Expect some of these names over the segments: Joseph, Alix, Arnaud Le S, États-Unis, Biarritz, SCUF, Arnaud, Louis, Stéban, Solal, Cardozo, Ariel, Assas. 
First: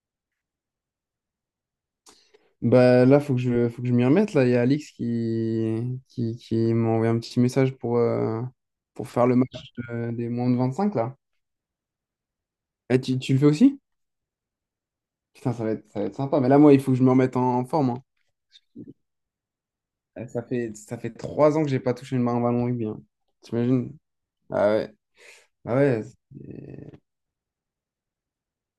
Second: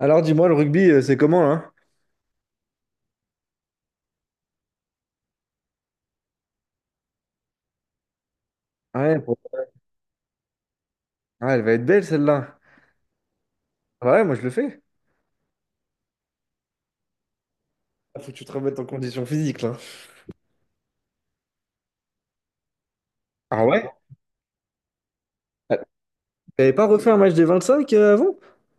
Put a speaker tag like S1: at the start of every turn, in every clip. S1: Alors dis-moi, le rugby, c'est comment là?
S2: Bah là, faut que je m'y remette. Là, il y a Alix qui m'a envoyé un petit message
S1: Ah
S2: pour
S1: ouais,
S2: faire le match des moins de 25 là.
S1: ah, elle va être belle celle-là.
S2: Eh, tu le fais aussi?
S1: Ah ouais, moi je le fais.
S2: Putain, ça va être sympa. Mais là, moi, il faut que je me remette en forme, hein.
S1: Ah, faut que tu te remettes en condition physique là.
S2: Eh, ça fait, ça fait 3 ans que j'ai pas touché une main en ballon rugby, hein.
S1: Ah ouais?
S2: T'imagines? Ah ouais. Ah
S1: Ah,
S2: ouais.
S1: t'avais pas
S2: c'est-
S1: refait un match des 25 avant?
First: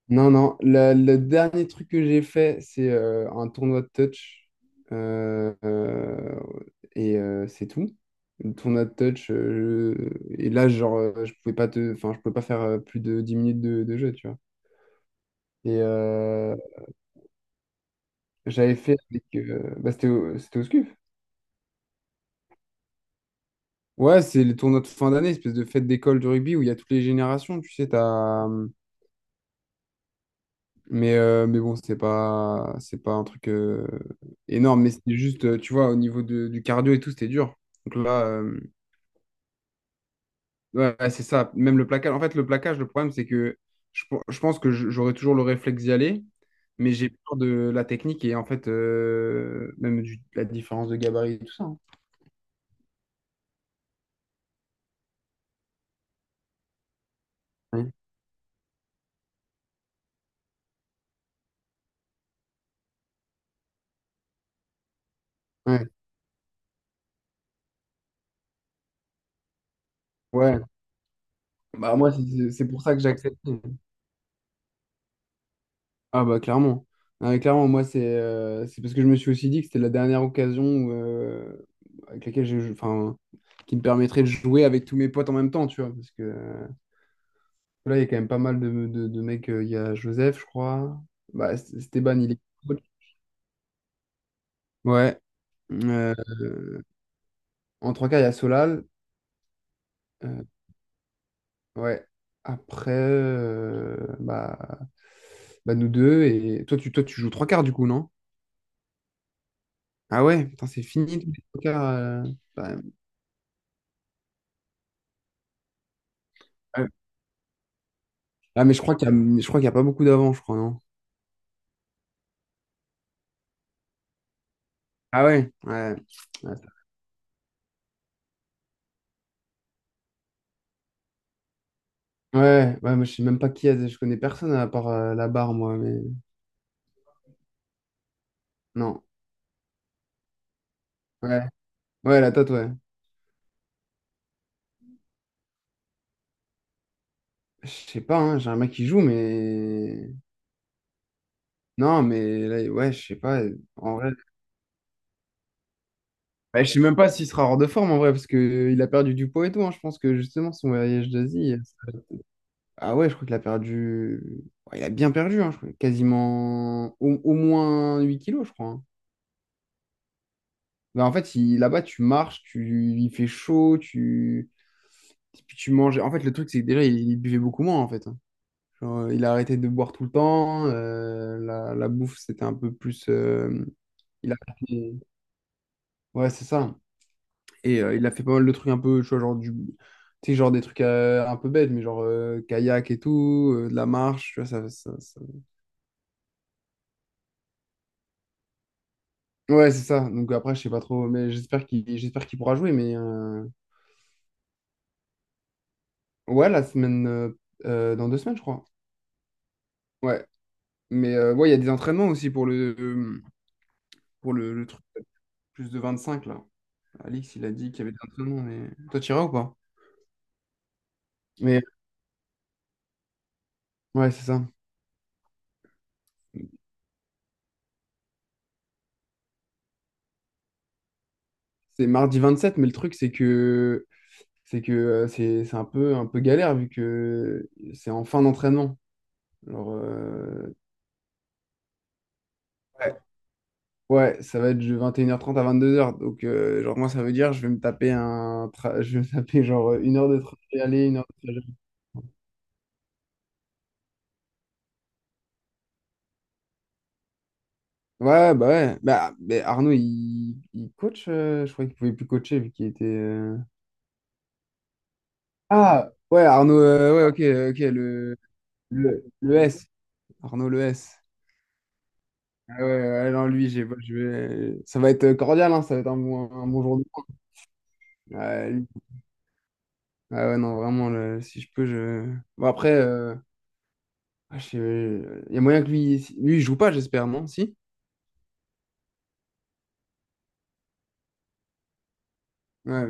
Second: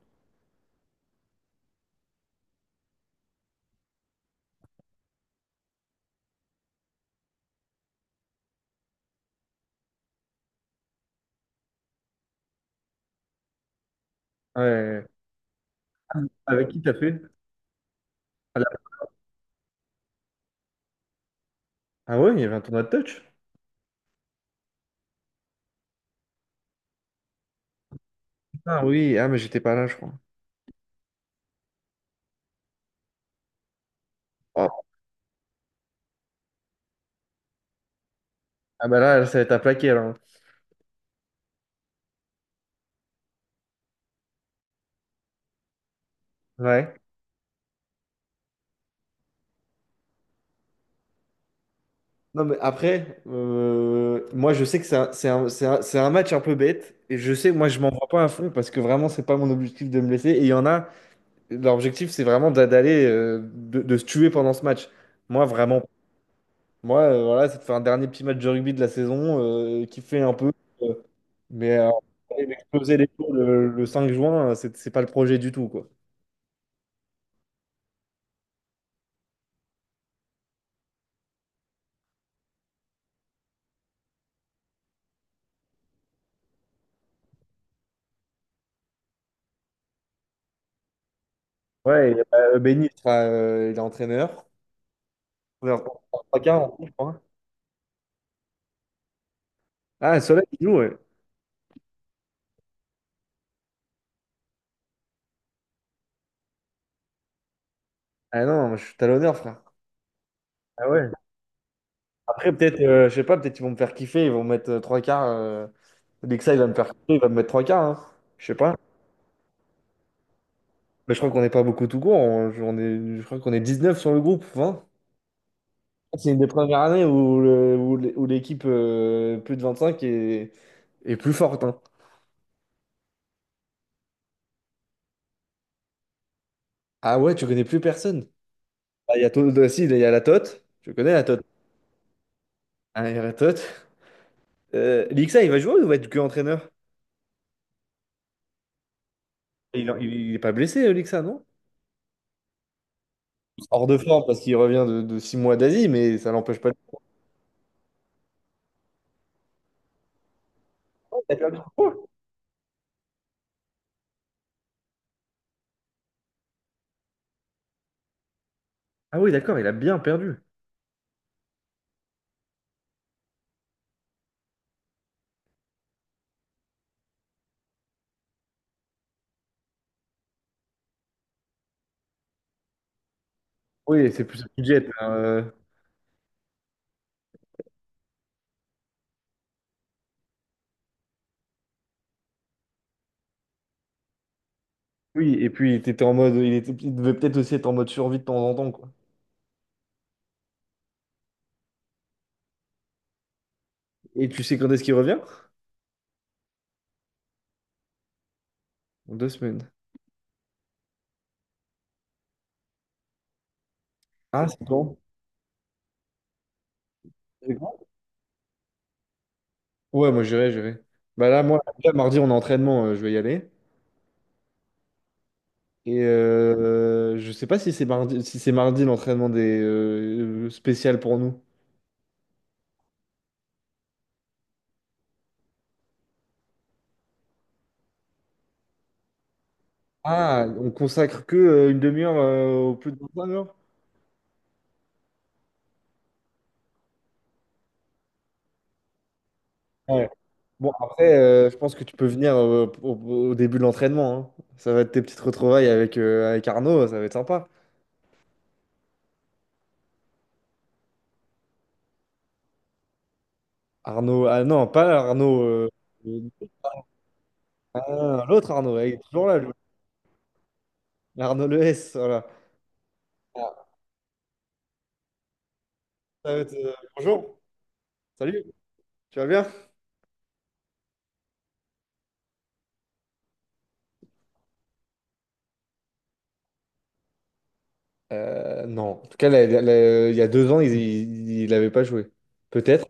S2: Non, non, le dernier truc que j'ai fait, c'est un tournoi de touch. Euh, euh, et c'est tout. Le tournoi de touch. Et là, genre, je pouvais pas te... enfin, je pouvais pas faire plus de 10 minutes de jeu, tu vois.
S1: Ouais.
S2: Et
S1: Avec qui t'as fait? À la-
S2: j'avais fait avec. Bah, c'était au SCUF.
S1: Ah ouais, il y avait un tournoi de touch?
S2: Ouais, c'est les tournois de fin d'année, espèce de fête d'école du rugby où il y a toutes les générations. Tu sais, t'as.
S1: Ah oui, ah mais j'étais pas là, je crois.
S2: Mais bon, c'est pas un truc
S1: Oh.
S2: énorme, mais c'était juste, tu vois, du cardio et tout, c'était dur. Donc là,
S1: Ah bah là, ça va être à plaquer alors.
S2: ouais, ouais, c'est ça. Même le plaquage. En fait, le plaquage, le problème, c'est que je pense que j'aurais toujours le réflexe d'y aller, mais
S1: Ouais.
S2: j'ai peur de la technique et en fait, même la différence de gabarit et tout ça, hein.
S1: Non mais après, moi je sais que c'est un match un peu bête et je sais que moi je m'en
S2: Ouais.
S1: vois pas à fond parce que vraiment c'est pas mon objectif de me blesser et il y en a. L'objectif, c'est vraiment d'aller, de se tuer pendant ce match. Moi, vraiment,
S2: Ouais.
S1: moi, voilà, c'est de faire un dernier petit match de rugby de la saison, kiffer un peu.
S2: Ouais.
S1: euh, mais
S2: Bah, moi,
S1: aller
S2: c'est pour ça
S1: m'exploser
S2: que
S1: les tours
S2: j'accepte.
S1: le 5 juin, c'est pas le projet du tout, quoi.
S2: Ah bah clairement. Ah, mais clairement, moi c'est parce que je me suis aussi dit que c'était la dernière occasion où, avec laquelle enfin, qui me permettrait de jouer avec tous mes potes en même temps, tu vois. Parce que là, il y a quand même pas mal de mecs. Il y a Joseph, je crois. Bah,
S1: Ouais,
S2: Stéban,
S1: et,
S2: il est coach.
S1: Benny, il sera, il est entraîneur.
S2: Ouais.
S1: On est en- En
S2: Euh,
S1: 3 en tout, je crois.
S2: En trois quarts, il y a Solal.
S1: Ah, Soleil,
S2: Euh,
S1: il joue, ouais.
S2: ouais. Après, bah, bah, nous deux. Et toi, toi, tu joues trois quarts du coup, non?
S1: Ah non, je suis talonneur, frère.
S2: Ah ouais, putain, c'est
S1: Ah ouais.
S2: fini les trois quarts.
S1: Après,
S2: Bah,
S1: peut-être, je sais pas, peut-être ils vont me faire kiffer, ils vont me mettre 3 quarts. Lexa, il va me faire kiffer, il va me mettre 3 quarts, hein. Je sais
S2: ah, mais
S1: pas.
S2: je crois qu'il y a, je crois qu'il y a pas beaucoup d'avant, je crois, non?
S1: Mais je crois qu'on n'est pas beaucoup tout court. On est, je crois qu'on est 19 sur le groupe, 20.
S2: Ah ouais, ouais.
S1: C'est une des
S2: Ouais,
S1: premières années où l'équipe plus de 25 est plus forte, hein.
S2: ouais, ouais, moi je sais même pas qui est, je connais personne à part la barre, moi, mais
S1: Ah ouais, tu connais plus personne.
S2: non.
S1: Ah, Il y a, To- ah, si, il y a la Tote. Je connais la Tote.
S2: Ouais, ouais, la tête, ouais.
S1: Ah, il y a la Tote. Lixa, il va jouer ou va être que entraîneur?
S2: Je sais pas, hein, j'ai un mec qui joue,
S1: Il,
S2: mais.
S1: il est pas blessé, Lixa, non?
S2: Non, mais là, ouais, je sais pas,
S1: Hors
S2: en
S1: de
S2: vrai.
S1: forme parce qu'il revient de 6 mois d'Asie, mais ça l'empêche
S2: Bah,
S1: pas
S2: je
S1: de...
S2: sais même pas s'il sera hors de forme, en vrai, parce que il a perdu du poids et tout, hein. Je pense que justement, son voyage
S1: Il a
S2: d'Asie.
S1: perdu.
S2: Ah ouais, je crois qu'il a perdu. Ouais, il a bien perdu, hein, je crois, quasiment au, au moins 8 kilos, je crois, hein.
S1: Ah oui, d'accord, il a bien perdu.
S2: Ben, en fait, là-bas, tu marches, tu, il fait chaud, tu, puis tu manges. En fait, le truc, c'est que déjà, il buvait beaucoup moins, en fait, hein. Genre, il a arrêté de boire tout le temps. La, la bouffe, c'était un peu plus.
S1: Oui, c'est
S2: Il a
S1: plus un budget.
S2: arrêté- Ouais, c'est ça. Et il a fait pas mal de trucs un peu, tu vois, genre du. Tu sais, genre des trucs un peu bêtes, mais genre kayak et tout, de la marche, tu vois,
S1: Oui, et puis il était en mode, il était, il devait peut-être aussi être en mode survie de temps en temps, quoi.
S2: ouais, c'est ça. Donc après, je sais pas trop, mais j'espère qu'il pourra jouer. Mais
S1: Et tu sais quand est-ce qu'il revient?
S2: ouais, la semaine. Dans 2 semaines, je crois.
S1: Dans 2 semaines.
S2: Ouais. Mais ouais, il y a des entraînements aussi pour le,
S1: Ah, c'est
S2: le truc
S1: quand?
S2: plus de 25 là. Alix, il a
S1: C'est
S2: dit
S1: quand
S2: qu'il y avait des entraînements, mais toi, tu iras ou pas?
S1: ouais, moi j'irai, j'irai. Bah là, moi,
S2: Mais
S1: là, mardi, on a entraînement, je vais y aller.
S2: ouais, c'est ça.
S1: Et je sais pas si c'est mardi, si c'est mardi l'entraînement des spécial pour nous.
S2: C'est mardi 27, mais le truc, c'est que c'est un peu galère vu que c'est en fin d'entraînement. Genre,
S1: Ah, on consacre que une demi-heure au plus
S2: ouais,
S1: de 25 heures?
S2: ouais, ça va être de 21h30 à 22h. Donc, genre, moi, ça veut dire je vais me taper un je vais me taper genre une heure
S1: Ouais.
S2: de trajet
S1: Bon,
S2: aller, une heure
S1: après,
S2: de trajet.
S1: je pense que tu peux venir au, au début de l'entraînement, hein. Ça va être tes petites retrouvailles avec, avec Arnaud, ça va être sympa.
S2: Ouais. Bah, mais Arnaud, il coach, je croyais qu'il pouvait plus coacher vu qu'il était.
S1: Arnaud, ah non, pas Arnaud.
S2: Ah, ouais,
S1: Euh,
S2: Arnaud, ouais, ok, ok,
S1: ah, l'autre Arnaud, il est toujours
S2: le
S1: là, lui.
S2: S. Arnaud, le S.
S1: Arnaud Le S, voilà.
S2: Ah ouais, ouais, non, lui, j'ai,
S1: Ah,
S2: pas- je vais, ça va être cordial, hein, ça va être
S1: ça va
S2: un
S1: être,
S2: bon jour de cours.
S1: bonjour, salut,
S2: Ouais, lui-
S1: tu vas bien?
S2: ah ouais, non, vraiment, si je peux, je. Bon, après, ah, je sais- il y a moyen que lui, si, lui, il joue pas, j'espère, non? Si?
S1: Non, en tout cas, il y a 2 ans, il n'avait pas joué.
S2: Ouais,
S1: Peut-être.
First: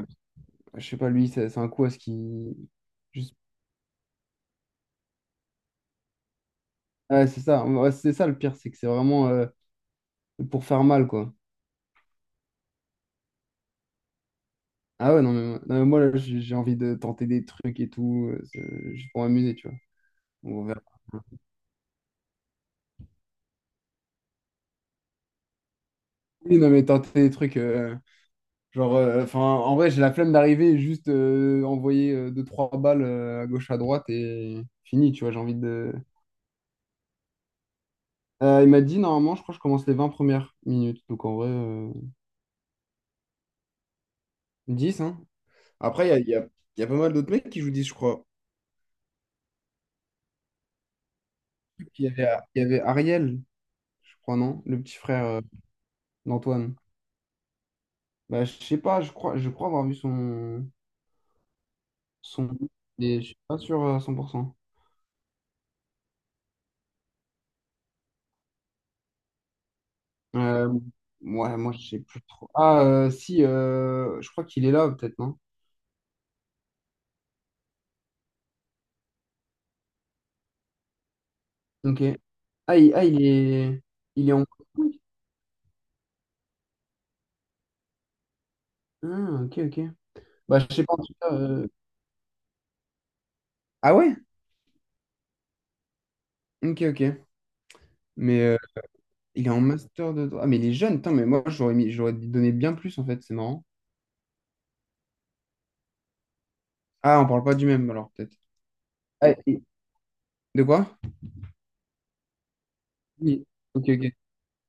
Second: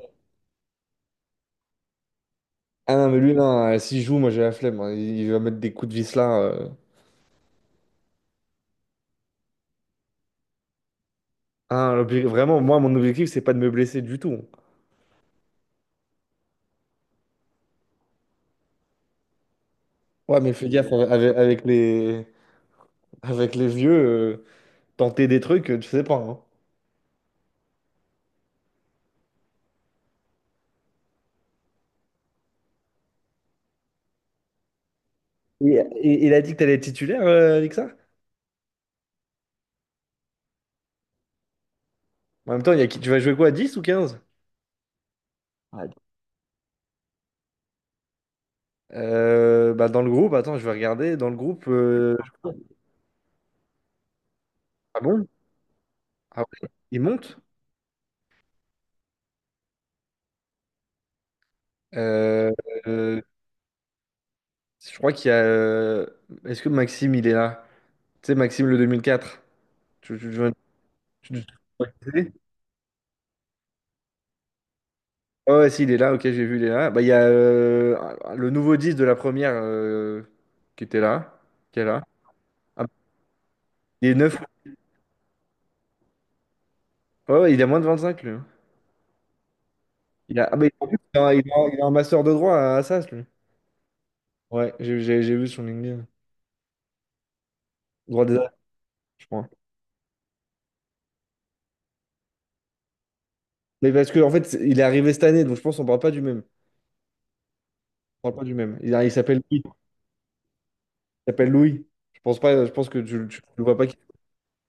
S2: je sais pas, lui, c'est un coup à ce qu'il.
S1: Ah non, mais lui,
S2: juste-
S1: non, s'il joue, moi j'ai la flemme, hein. Il va mettre des coups de vis là, euh.
S2: Ouais, c'est ça. Ouais, c'est ça le pire, c'est que c'est vraiment pour faire mal, quoi.
S1: Ah, vraiment, moi, mon objectif, c'est pas de me blesser du tout.
S2: Ah ouais, non, mais, non, mais moi, là, j'ai envie de tenter des trucs et tout, juste pour m'amuser, tu vois.
S1: Ouais, mais
S2: On
S1: fais
S2: verra.
S1: gaffe avec, avec les vieux, tenter des trucs, tu sais pas, hein.
S2: Oui, non, mais tenter des trucs, genre, enfin, en vrai, j'ai la flemme d'arriver et juste envoyer deux, trois balles à gauche, à droite et fini, tu vois, j'ai envie
S1: Et-
S2: de...
S1: et- il a dit que t'allais être titulaire, avec.
S2: Il m'a dit, normalement, je crois que je commence les 20 premières minutes, donc en vrai,
S1: En même temps, il y a qui- tu vas jouer quoi, dix ou quinze?
S2: 10, hein.
S1: Ouais.
S2: Après, il y a pas mal d'autres mecs qui jouent 10, je crois.
S1: Bah dans le groupe, attends, je vais regarder. Dans le groupe,
S2: Il y avait, il y avait Ariel, je crois, non? Le petit
S1: ah
S2: frère
S1: bon? Ah ouais,
S2: d'Antoine.
S1: il monte?
S2: Bah, je sais pas, je crois avoir vu son... Son...
S1: Euh,
S2: mais
S1: euh,
S2: je suis pas sûr à 100%.
S1: je crois qu'il y a, est-ce que Maxime, il est là? Tu sais, Maxime le 2004. Tu, tu-
S2: Euh,
S1: tu- tu-
S2: ouais, moi, je sais plus
S1: tu-
S2: trop. Ah, si, je crois qu'il est là, peut-être, non?
S1: Ah ouais, si, il est là, ok, j'ai vu, il est là. Bah, il y a le nouveau 10 de la première qui était là. Qui est
S2: Ok.
S1: là. Ah,
S2: Ah, il est...
S1: il est
S2: Il est
S1: 9.
S2: en...
S1: Ouais, ouais, il a moins de 25, lui, hein.
S2: Ah, ok, ok.
S1: Il a, ah,
S2: Bah,
S1: bah, il,
S2: je sais
S1: en
S2: pas, en
S1: plus,
S2: tout
S1: il
S2: cas...
S1: a, il a- il a un master de droit à Assas, lui.
S2: ah ouais?
S1: Ouais, j'ai vu son LinkedIn.
S2: Ok, ok.
S1: Droit des
S2: Mais
S1: ouais, arts, je
S2: il
S1: crois.
S2: est en master de droit. Ah, mais il est jeune, putain, mais moi, j'aurais mis... j'aurais donné bien plus, en fait, c'est marrant.
S1: Mais parce que en fait, il est arrivé cette année, donc je pense qu'on parle pas du même.
S2: Ah, on parle pas du même, alors,
S1: On parle
S2: peut-être.
S1: pas du même. Il
S2: Ah,
S1: s'appelle Louis.
S2: et- de quoi?
S1: Il s'appelle Louis. Je pense pas, je pense que tu
S2: Oui.
S1: le vois pas.
S2: Ok, ok.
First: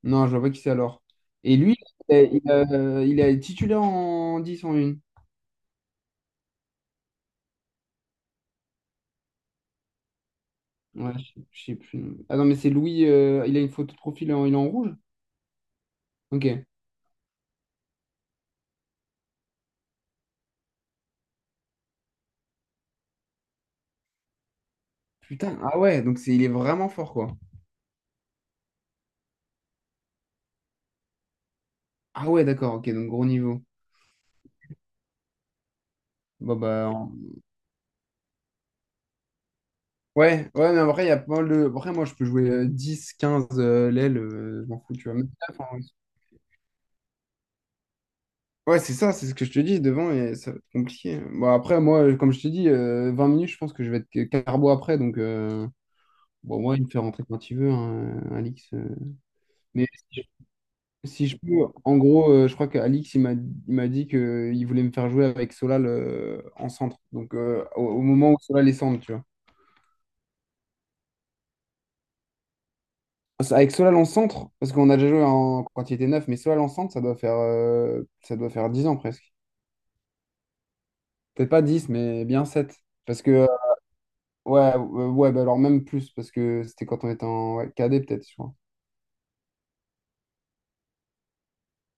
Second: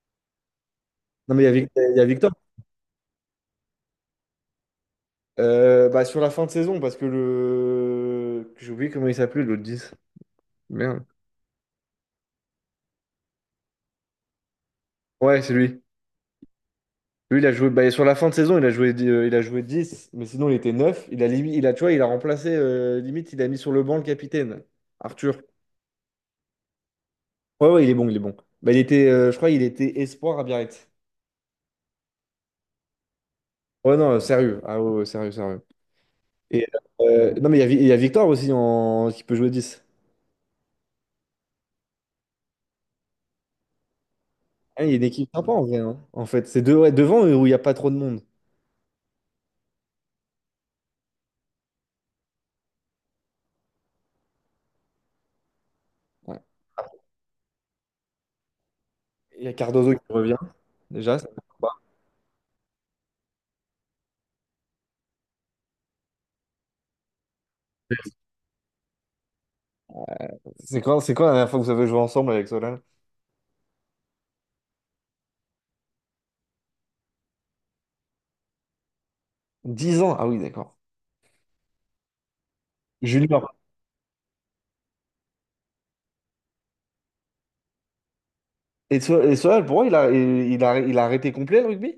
S2: Non, je vois pas qui c'est alors.
S1: Non, mais il y a,
S2: Et lui,
S1: Il y a Victor.
S2: il est titulaire en 10 en 1.
S1: Bah, sur la fin de saison, parce que le, j'ai oublié comment il s'appelait, l'autre 10. Merde.
S2: Ouais, je sais plus. Ah non, mais c'est Louis, il a une photo de profil, il est en rouge?
S1: Ouais, c'est lui.
S2: Ok.
S1: Lui, il a joué. Bah, sur la fin de saison, il a joué, il a joué dix, mais sinon, il était 9. Il a, il a, tu vois, il a remplacé, limite, il a mis sur le banc le capitaine, Arthur.
S2: Putain, ah ouais, donc c'est, il est vraiment fort, quoi.
S1: Ouais, ouais, il est bon, il est bon. Bah, il était, je crois, il était espoir à Biarritz.
S2: Ah ouais, d'accord, ok, donc gros niveau.
S1: Ouais, non, sérieux. Ah ouais, ouais, sérieux, sérieux.
S2: Bah,
S1: Et,
S2: bah, en-
S1: non, mais il y a, il y a Victor aussi en... qui peut jouer dix.
S2: ouais, ouais, mais après, il y a pas mal de... Après, moi, je peux jouer 10, 15 l'aile, je m'en
S1: Hein, il y
S2: fous,
S1: a une
S2: tu vois.
S1: équipe
S2: Même
S1: sympa
S2: neuf,
S1: en
S2: en
S1: vrai,
S2: vrai.
S1: hein, en fait. Ouais, devant où il n'y a pas trop de monde.
S2: Ouais, c'est ça, c'est ce que je te dis, devant, et ça va être compliqué. Bon, après, moi, comme je te dis, 20 minutes, je pense que je vais être que carbo après, donc...
S1: Ouais.
S2: bon, moi, il me fait rentrer quand il veut, hein, Alix.
S1: Il y a
S2: Mais
S1: Cardozo qui revient, déjà.
S2: si
S1: Ça
S2: je peux, en gros, je crois qu'Alix, il m'a dit qu'il voulait me faire jouer avec Solal en centre. Donc, au, au moment où Solal est centre, tu vois.
S1: c'est quoi, c'est quoi la dernière fois que vous avez joué ensemble avec Solal?
S2: Avec Solal en centre, parce qu'on a déjà joué en, quand il était neuf, mais Solal en centre, ça doit faire 10 ans presque.
S1: 10 ans. Ah oui, d'accord.
S2: Peut-être pas 10, mais bien 7. Parce que,
S1: Junior.
S2: ouais, ouais bah alors même plus, parce que c'était quand on était en ouais, cadet, peut-être, je crois.
S1: Et, et Solal, pour moi, il a arrêté complet le rugby?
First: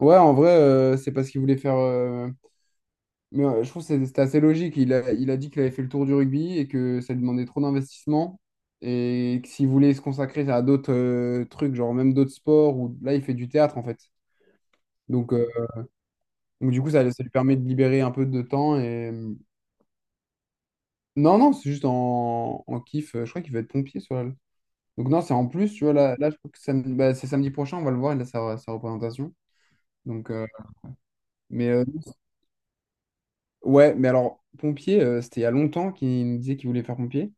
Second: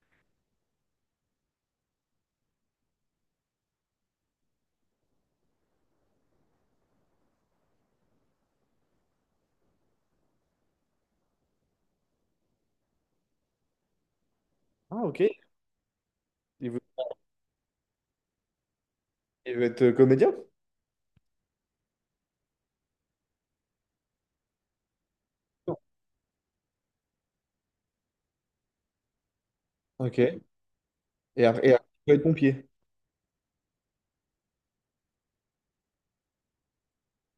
S2: Ouais, en vrai, c'est parce qu'il voulait faire. Mais je trouve que c'était assez logique. Il a dit qu'il avait fait le tour du rugby et que ça lui demandait trop d'investissement et que s'il voulait se consacrer à d'autres trucs, genre même d'autres sports, ou là il fait du théâtre en fait.
S1: Ah, ok.
S2: Donc, euh,
S1: Il
S2: donc
S1: veut,
S2: du coup, ça lui permet de libérer un peu de temps. Et...
S1: il veut être comédien?
S2: non, non, c'est juste en, en kiff. Je crois qu'il va être pompier sur la... Donc non, c'est en plus,
S1: Non.
S2: tu vois, là je crois que bah, c'est samedi prochain, on va le voir, il a sa, sa représentation.
S1: Ok.
S2: Donc, mais
S1: Et après, il veut être pompier.
S2: ouais, mais alors, pompier, c'était il y a longtemps qu'il nous disait qu'il voulait faire pompier.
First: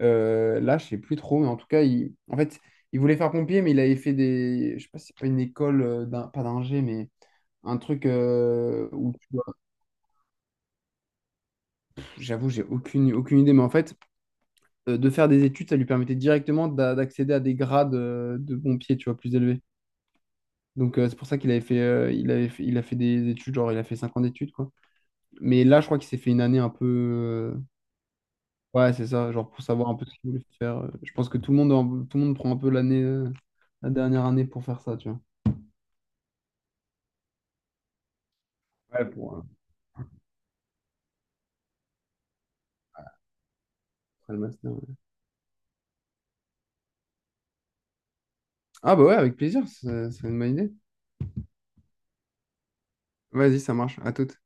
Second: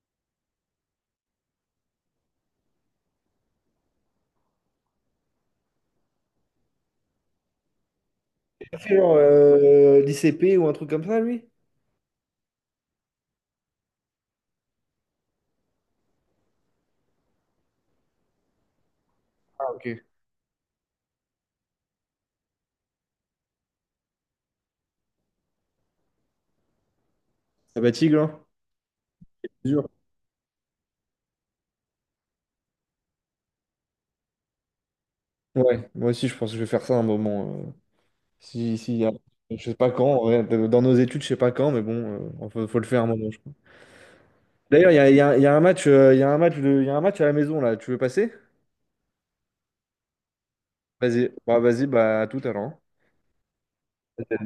S2: Là, je sais plus trop, mais en tout cas, il... en fait, il voulait faire pompier, mais il avait fait des. Je sais pas si c'est pas une école, pas d'ingé, mais un truc
S1: Il a fait
S2: où
S1: genre
S2: tu dois-
S1: l'I C P ou un truc comme ça, lui?
S2: pff, j'avoue, j'ai aucune, aucune idée, mais en fait, de faire des études, ça lui permettait directement d'accéder à des grades de pompier, tu vois, plus élevés.
S1: Ah, ok.
S2: Donc, c'est pour ça qu'il avait fait, il a fait des études, genre, il a fait 5 ans d'études, quoi. Mais là, je crois qu'il s'est fait une année un peu.
S1: Ça va, Tigre, hein?
S2: Ouais, c'est ça, genre pour savoir un peu ce qu'il voulait faire. Je pense que tout le monde, tout le monde prend un peu l'année, la dernière année pour faire ça, tu vois.
S1: Ouais, moi aussi je pense que je vais faire ça un moment. Euh, si, si,
S2: Ouais, pour,
S1: je sais pas quand, ouais, dans nos études, je sais pas quand, mais bon, enfin, faut, faut le faire un moment, je crois.
S2: après le master.
S1: D'ailleurs, il
S2: Ouais.
S1: y a, il y a un match, il y a un match, il y a un match à la maison là, tu veux passer?
S2: Ah bah ouais, avec plaisir, c'est une bonne idée.
S1: Vas-y, bah à tout à l'heure, hein.
S2: Vas-y, ça marche, à toute.